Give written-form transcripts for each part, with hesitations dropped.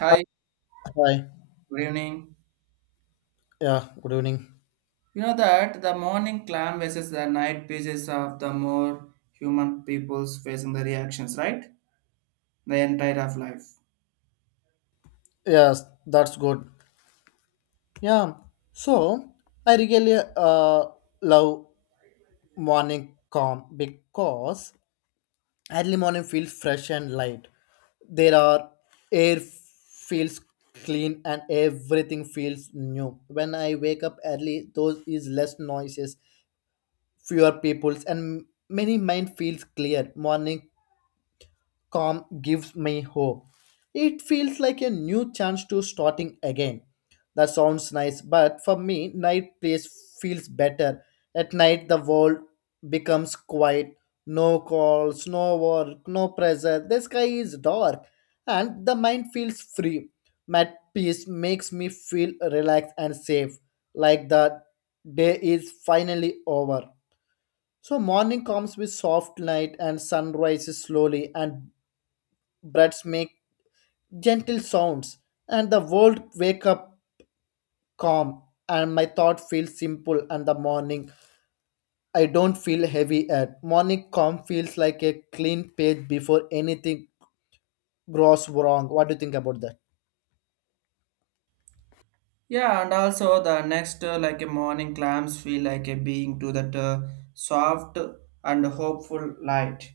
Hi, Hi. good evening. Yeah, good evening. You know that the morning clam versus the night pages of the more human peoples facing the reactions, right? The entire of life. Yes, that's good. Yeah. So I really love morning calm because early morning feels fresh and light. There are air feels clean and everything feels new. When I wake up early, those is less noises, fewer peoples and many mind feels clear. Morning calm gives me hope. It feels like a new chance to starting again. That sounds nice, but for me, night place feels better. At night, the world becomes quiet. No calls, no work, no pressure. The sky is dark, and the mind feels free. Mat peace makes me feel relaxed and safe, like the day is finally over. So morning comes with soft light and sun rises slowly and birds make gentle sounds, and the world wake up calm, and my thought feels simple, and the morning I don't feel heavy at. Morning calm feels like a clean page before anything grows wrong. What do you think about that? Yeah, and also the next like a morning clams feel like a being to that soft and hopeful light,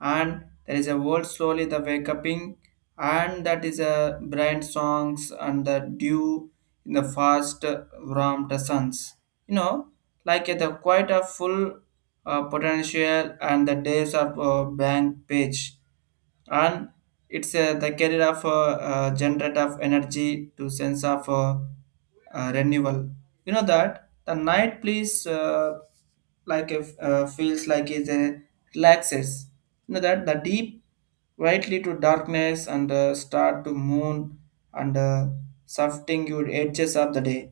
and there is a world slowly the wake uping, and that is a bright songs and the dew in the fast warm the suns. You know, like the quite a full potential and the days of blank page and it's the career of generate of energy to sense of renewal. You know that the night please like if feels like it relaxes. You know that the deep rightly to darkness and start to moon and softening your edges of the day,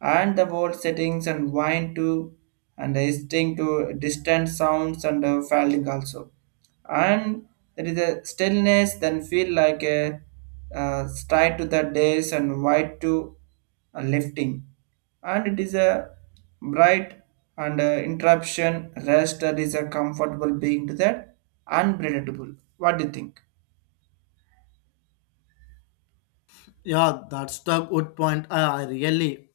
and the world settings and wine too and listening to distant sounds and falling also, and there is a stillness then feel like a stride to the days and white to a lifting, and it is a bright and interruption rest that is a comfortable being to that unpredictable. What do you think? Yeah, that's the good point. I really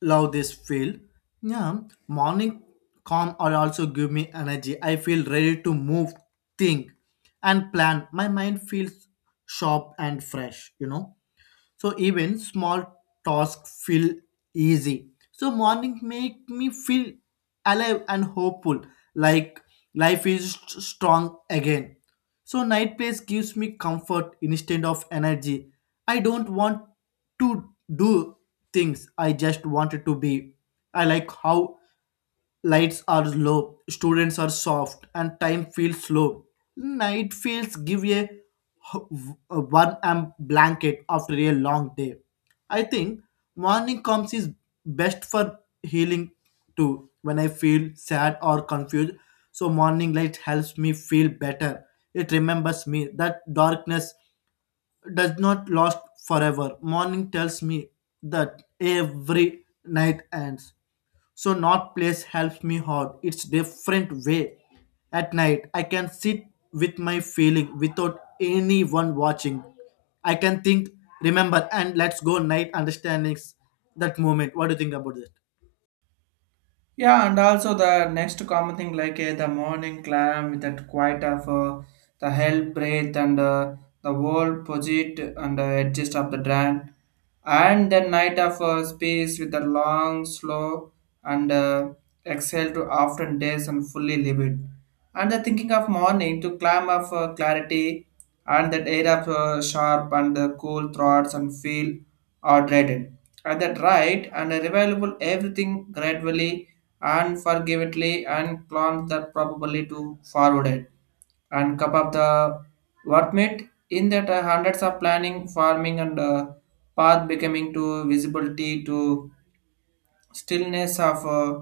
love this field. Yeah, morning calm are also give me energy. I feel ready to move, think, and plan. My mind feels sharp and fresh, you know. So even small tasks feel easy, so morning make me feel alive and hopeful, like life is strong again. So night place gives me comfort instead of energy. I don't want to do things, I just wanted to be. I like how lights are low, students are soft, and time feels slow. Night feels give a one amp blanket after a long day. I think morning comes is best for healing too. When I feel sad or confused, so morning light helps me feel better. It remembers me that darkness does not last forever. Morning tells me that every night ends, so not place helps me hard. It's different way. At night I can sit with my feeling without anyone watching. I can think, remember and let's go night understandings that moment. What do you think about that? Yeah, and also the next common thing like the morning clam with that quiet of the hell breath and the wall posit and edges of the dran, and then night of space with the long, slow and exhale to often days and fully livid, and the thinking of morning to climb of clarity, and that air of sharp and the cool throats and feel are dreaded, and that right and available everything gradually and forgivably and clomp that probably to forward it and cup of the what made in that hundreds of planning farming and path becoming to visibility to stillness of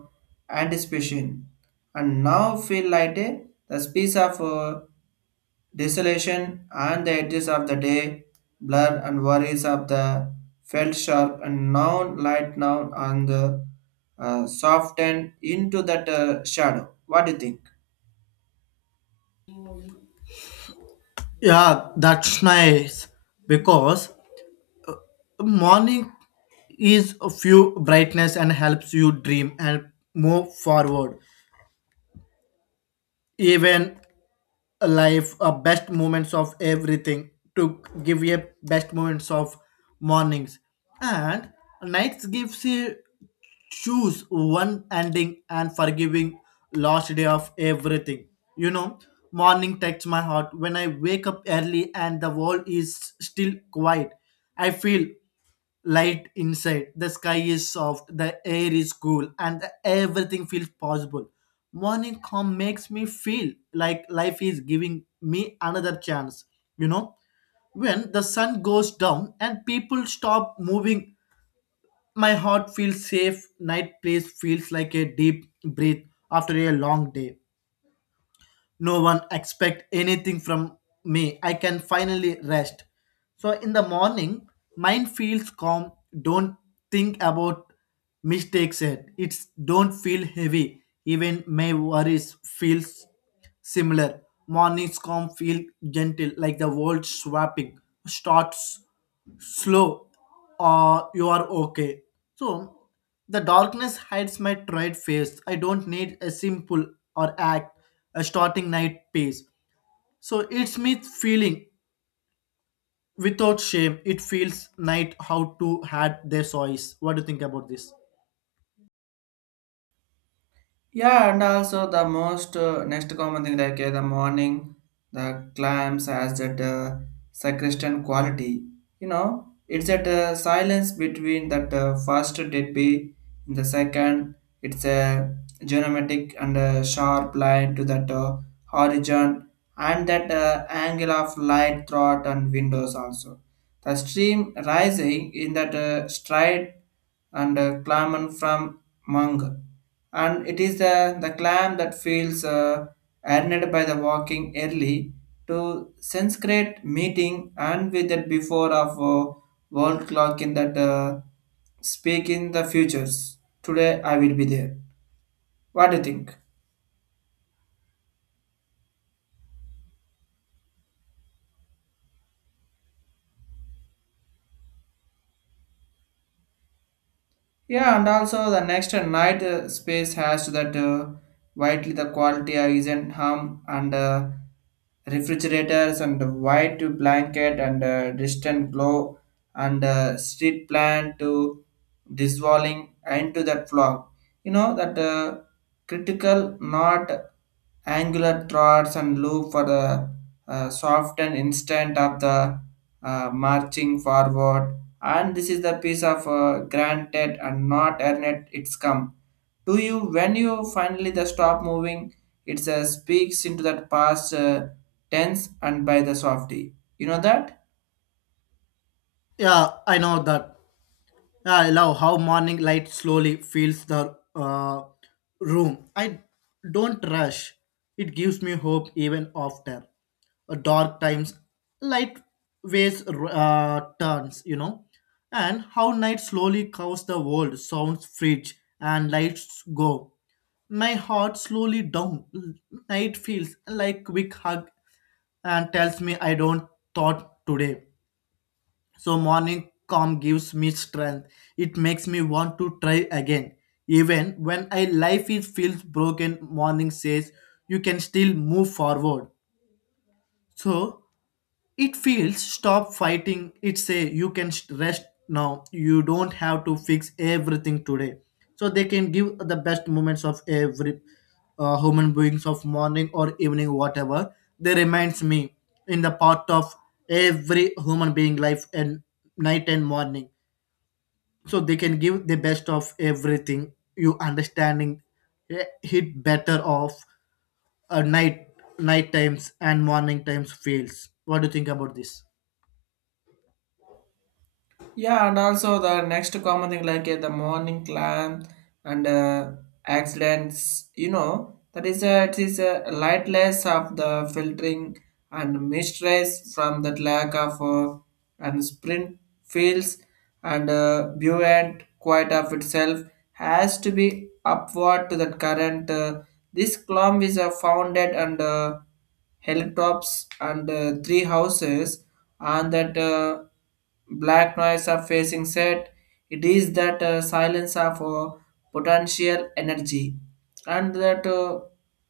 anticipation, and now feel like a the space of desolation and the edges of the day, blur and worries of the felt sharp and now light now on the softened into that shadow. What do you think? Yeah, that's nice, because morning is a few brightness and helps you dream and move forward even life best moments of everything to give you best moments of mornings, and nights gives you choose one ending and forgiving last day of everything, you know. Morning takes my heart when I wake up early and the world is still quiet. I feel light inside. The sky is soft, the air is cool and everything feels possible. Morning calm makes me feel like life is giving me another chance, you know. When the sun goes down and people stop moving, my heart feels safe. Night place feels like a deep breath after a long day. No one expect anything from me. I can finally rest. So in the morning, mind feels calm, don't think about mistakes yet. It's don't feel heavy, even my worries feels similar. Morning's calm feel gentle, like the world swapping starts slow or you are okay. So the darkness hides my tried face. I don't need a simple or act. A starting night piece, so it's me feeling without shame. It feels night how to had their choice. What do you think about this? Yeah, and also the most next common thing like the morning, the clams has that sacristan quality. You know, it's that silence between that first dead be in the second. It's a geometric and sharp line to that horizon and that angle of light throughout and windows also. The stream rising in that stride and climbing from Mung, and it is the clam that feels earned by the walking early to sense great meeting and with it before of world clock in that speak in the futures. Today I will be there. What do you think? Yeah, and also the next night space has that widely the quality isn't harm and refrigerators and white to blanket and distant glow and street plant to dissolving into that fog. You know that critical not angular throats and loop for the soft and instant of the marching forward, and this is the piece of granted and not earned. It's come to you when you finally the stop moving. It speaks into that past tense and by the softy, you know that. Yeah, I know that. Yeah, I love how morning light slowly fills the room. I don't rush. It gives me hope even after dark times. Light waves turns, you know, and how night slowly covers the world. Sounds fridge and lights go. My heart slowly down. Night feels like quick hug and tells me I don't thought today. So morning calm gives me strength. It makes me want to try again. Even when I life is feels broken, morning says you can still move forward. So it feels stop fighting. It say you can rest now. You don't have to fix everything today. So they can give the best moments of every human beings of morning or evening, whatever. They reminds me in the part of every human being life and night and morning. So they can give the best of everything. You understanding, eh, hit better of night night times and morning times feels. What do you think about this? Yeah, and also the next common thing like the morning climb and accidents, you know, that is a, it is a lightless of the filtering and mistress from that lack of and sprint fields and buoyant quite of itself has to be upward to the current. This column is founded and hilltops and three houses and that black noise of facing set. It is that silence of potential energy and that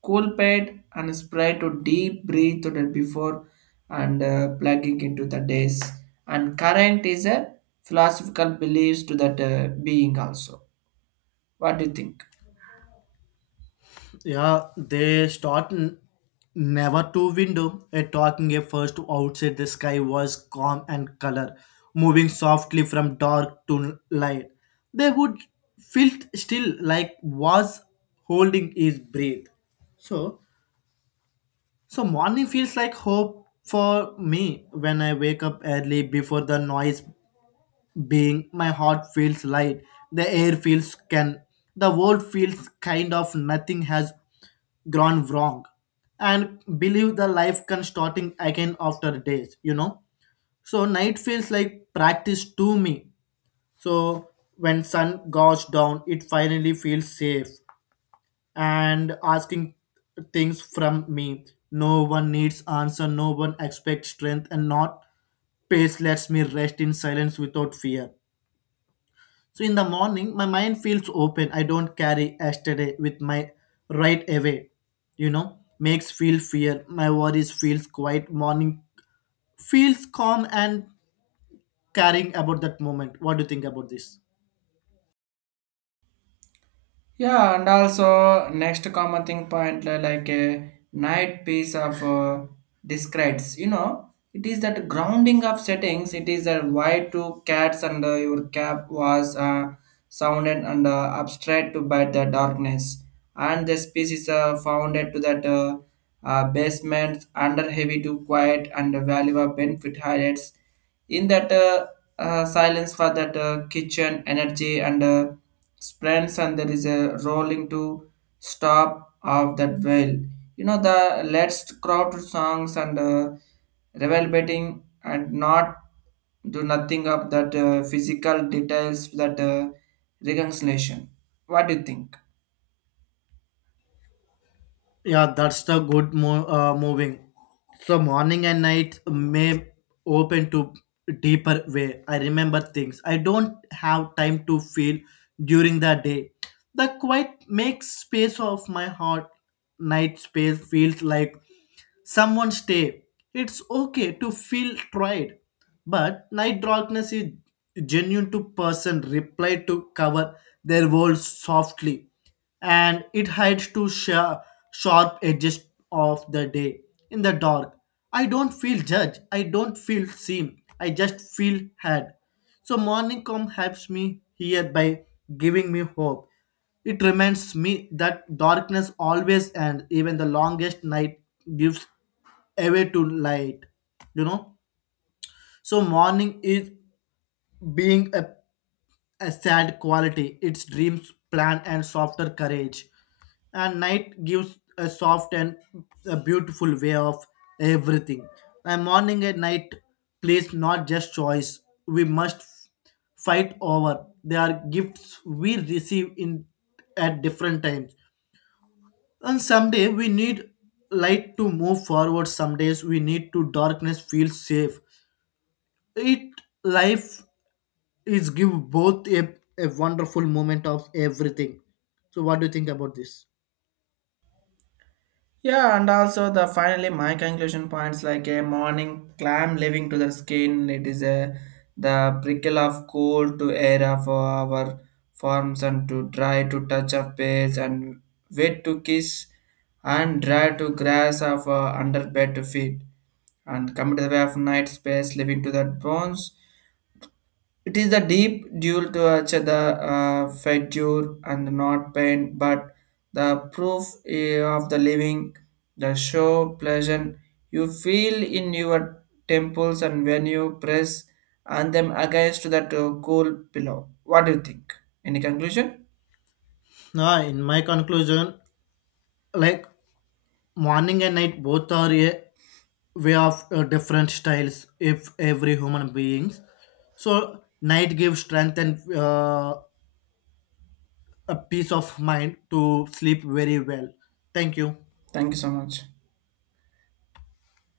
cool pad and spray to deep breathe to that before and plugging into the days, and current is a philosophical beliefs to that being also. What do you think? Yeah, they start never to window. A talking a first outside, the sky was calm and color, moving softly from dark to light. They would felt still like was holding his breath. So, so morning feels like hope for me when I wake up early before the noise being. My heart feels light, the air feels can, the world feels kind of nothing has gone wrong, and believe the life can starting again after days, you know. So night feels like practice to me. So when sun goes down it finally feels safe, and asking things from me. No one needs answer, no one expects strength, and not pace lets me rest in silence without fear. So in the morning, my mind feels open. I don't carry yesterday with my right away. You know, makes feel fear. My worries feels quiet. Morning feels calm and caring about that moment. What do you think about this? Yeah, and also next common thing point like a night piece of discretes. You know, it is that grounding of settings. It is that why two cats and your cap was sounded and abstract to by the darkness, and the species founded to that basement under heavy to quiet and valuable benefit highlights in that silence for that kitchen energy and. Sprints and there is a rolling to stop of that whale. You know the let's crowd songs and revel betting and not do nothing of that physical details that reconciliation. What do you think? Yeah, that's the good moving. So morning and night may open to deeper way. I remember things I don't have time to feel during the day. The quiet makes space of my heart. Night space feels like someone stay. It's okay to feel tried, but night darkness is genuine to person reply to cover their world softly, and it hides to sharp edges of the day. In the dark, I don't feel judged. I don't feel seen. I just feel heard. So morning calm helps me here by giving me hope. It reminds me that darkness always ends, even the longest night gives away to light. You know? So morning is being a sad quality. Its dreams, plan, and softer courage. And night gives a soft and a beautiful way of everything. A morning and night, please, not just choice. We must fight over. They are gifts we receive in at different times. And someday we need light to move forward. Some days we need to darkness feel safe. It life it's give both a wonderful moment of everything. So what do you think about this? Yeah, and also the finally my conclusion points like a morning clam living to the skin. It is a the prickle of cold to air of our forms and to dry to touch of page and wet to kiss and dry to grass of under bed to feed and come to the way of night space living to that bones. It is the deep duel to each the figure and not pain, but the proof of the living, the show pleasant you feel in your temples and when you press and them against that cool pillow. What do you think? Any conclusion? Nah, in my conclusion, like morning and night both are a way of different styles if every human beings. So night gives strength and a peace of mind to sleep very well. Thank you. Thank you so much.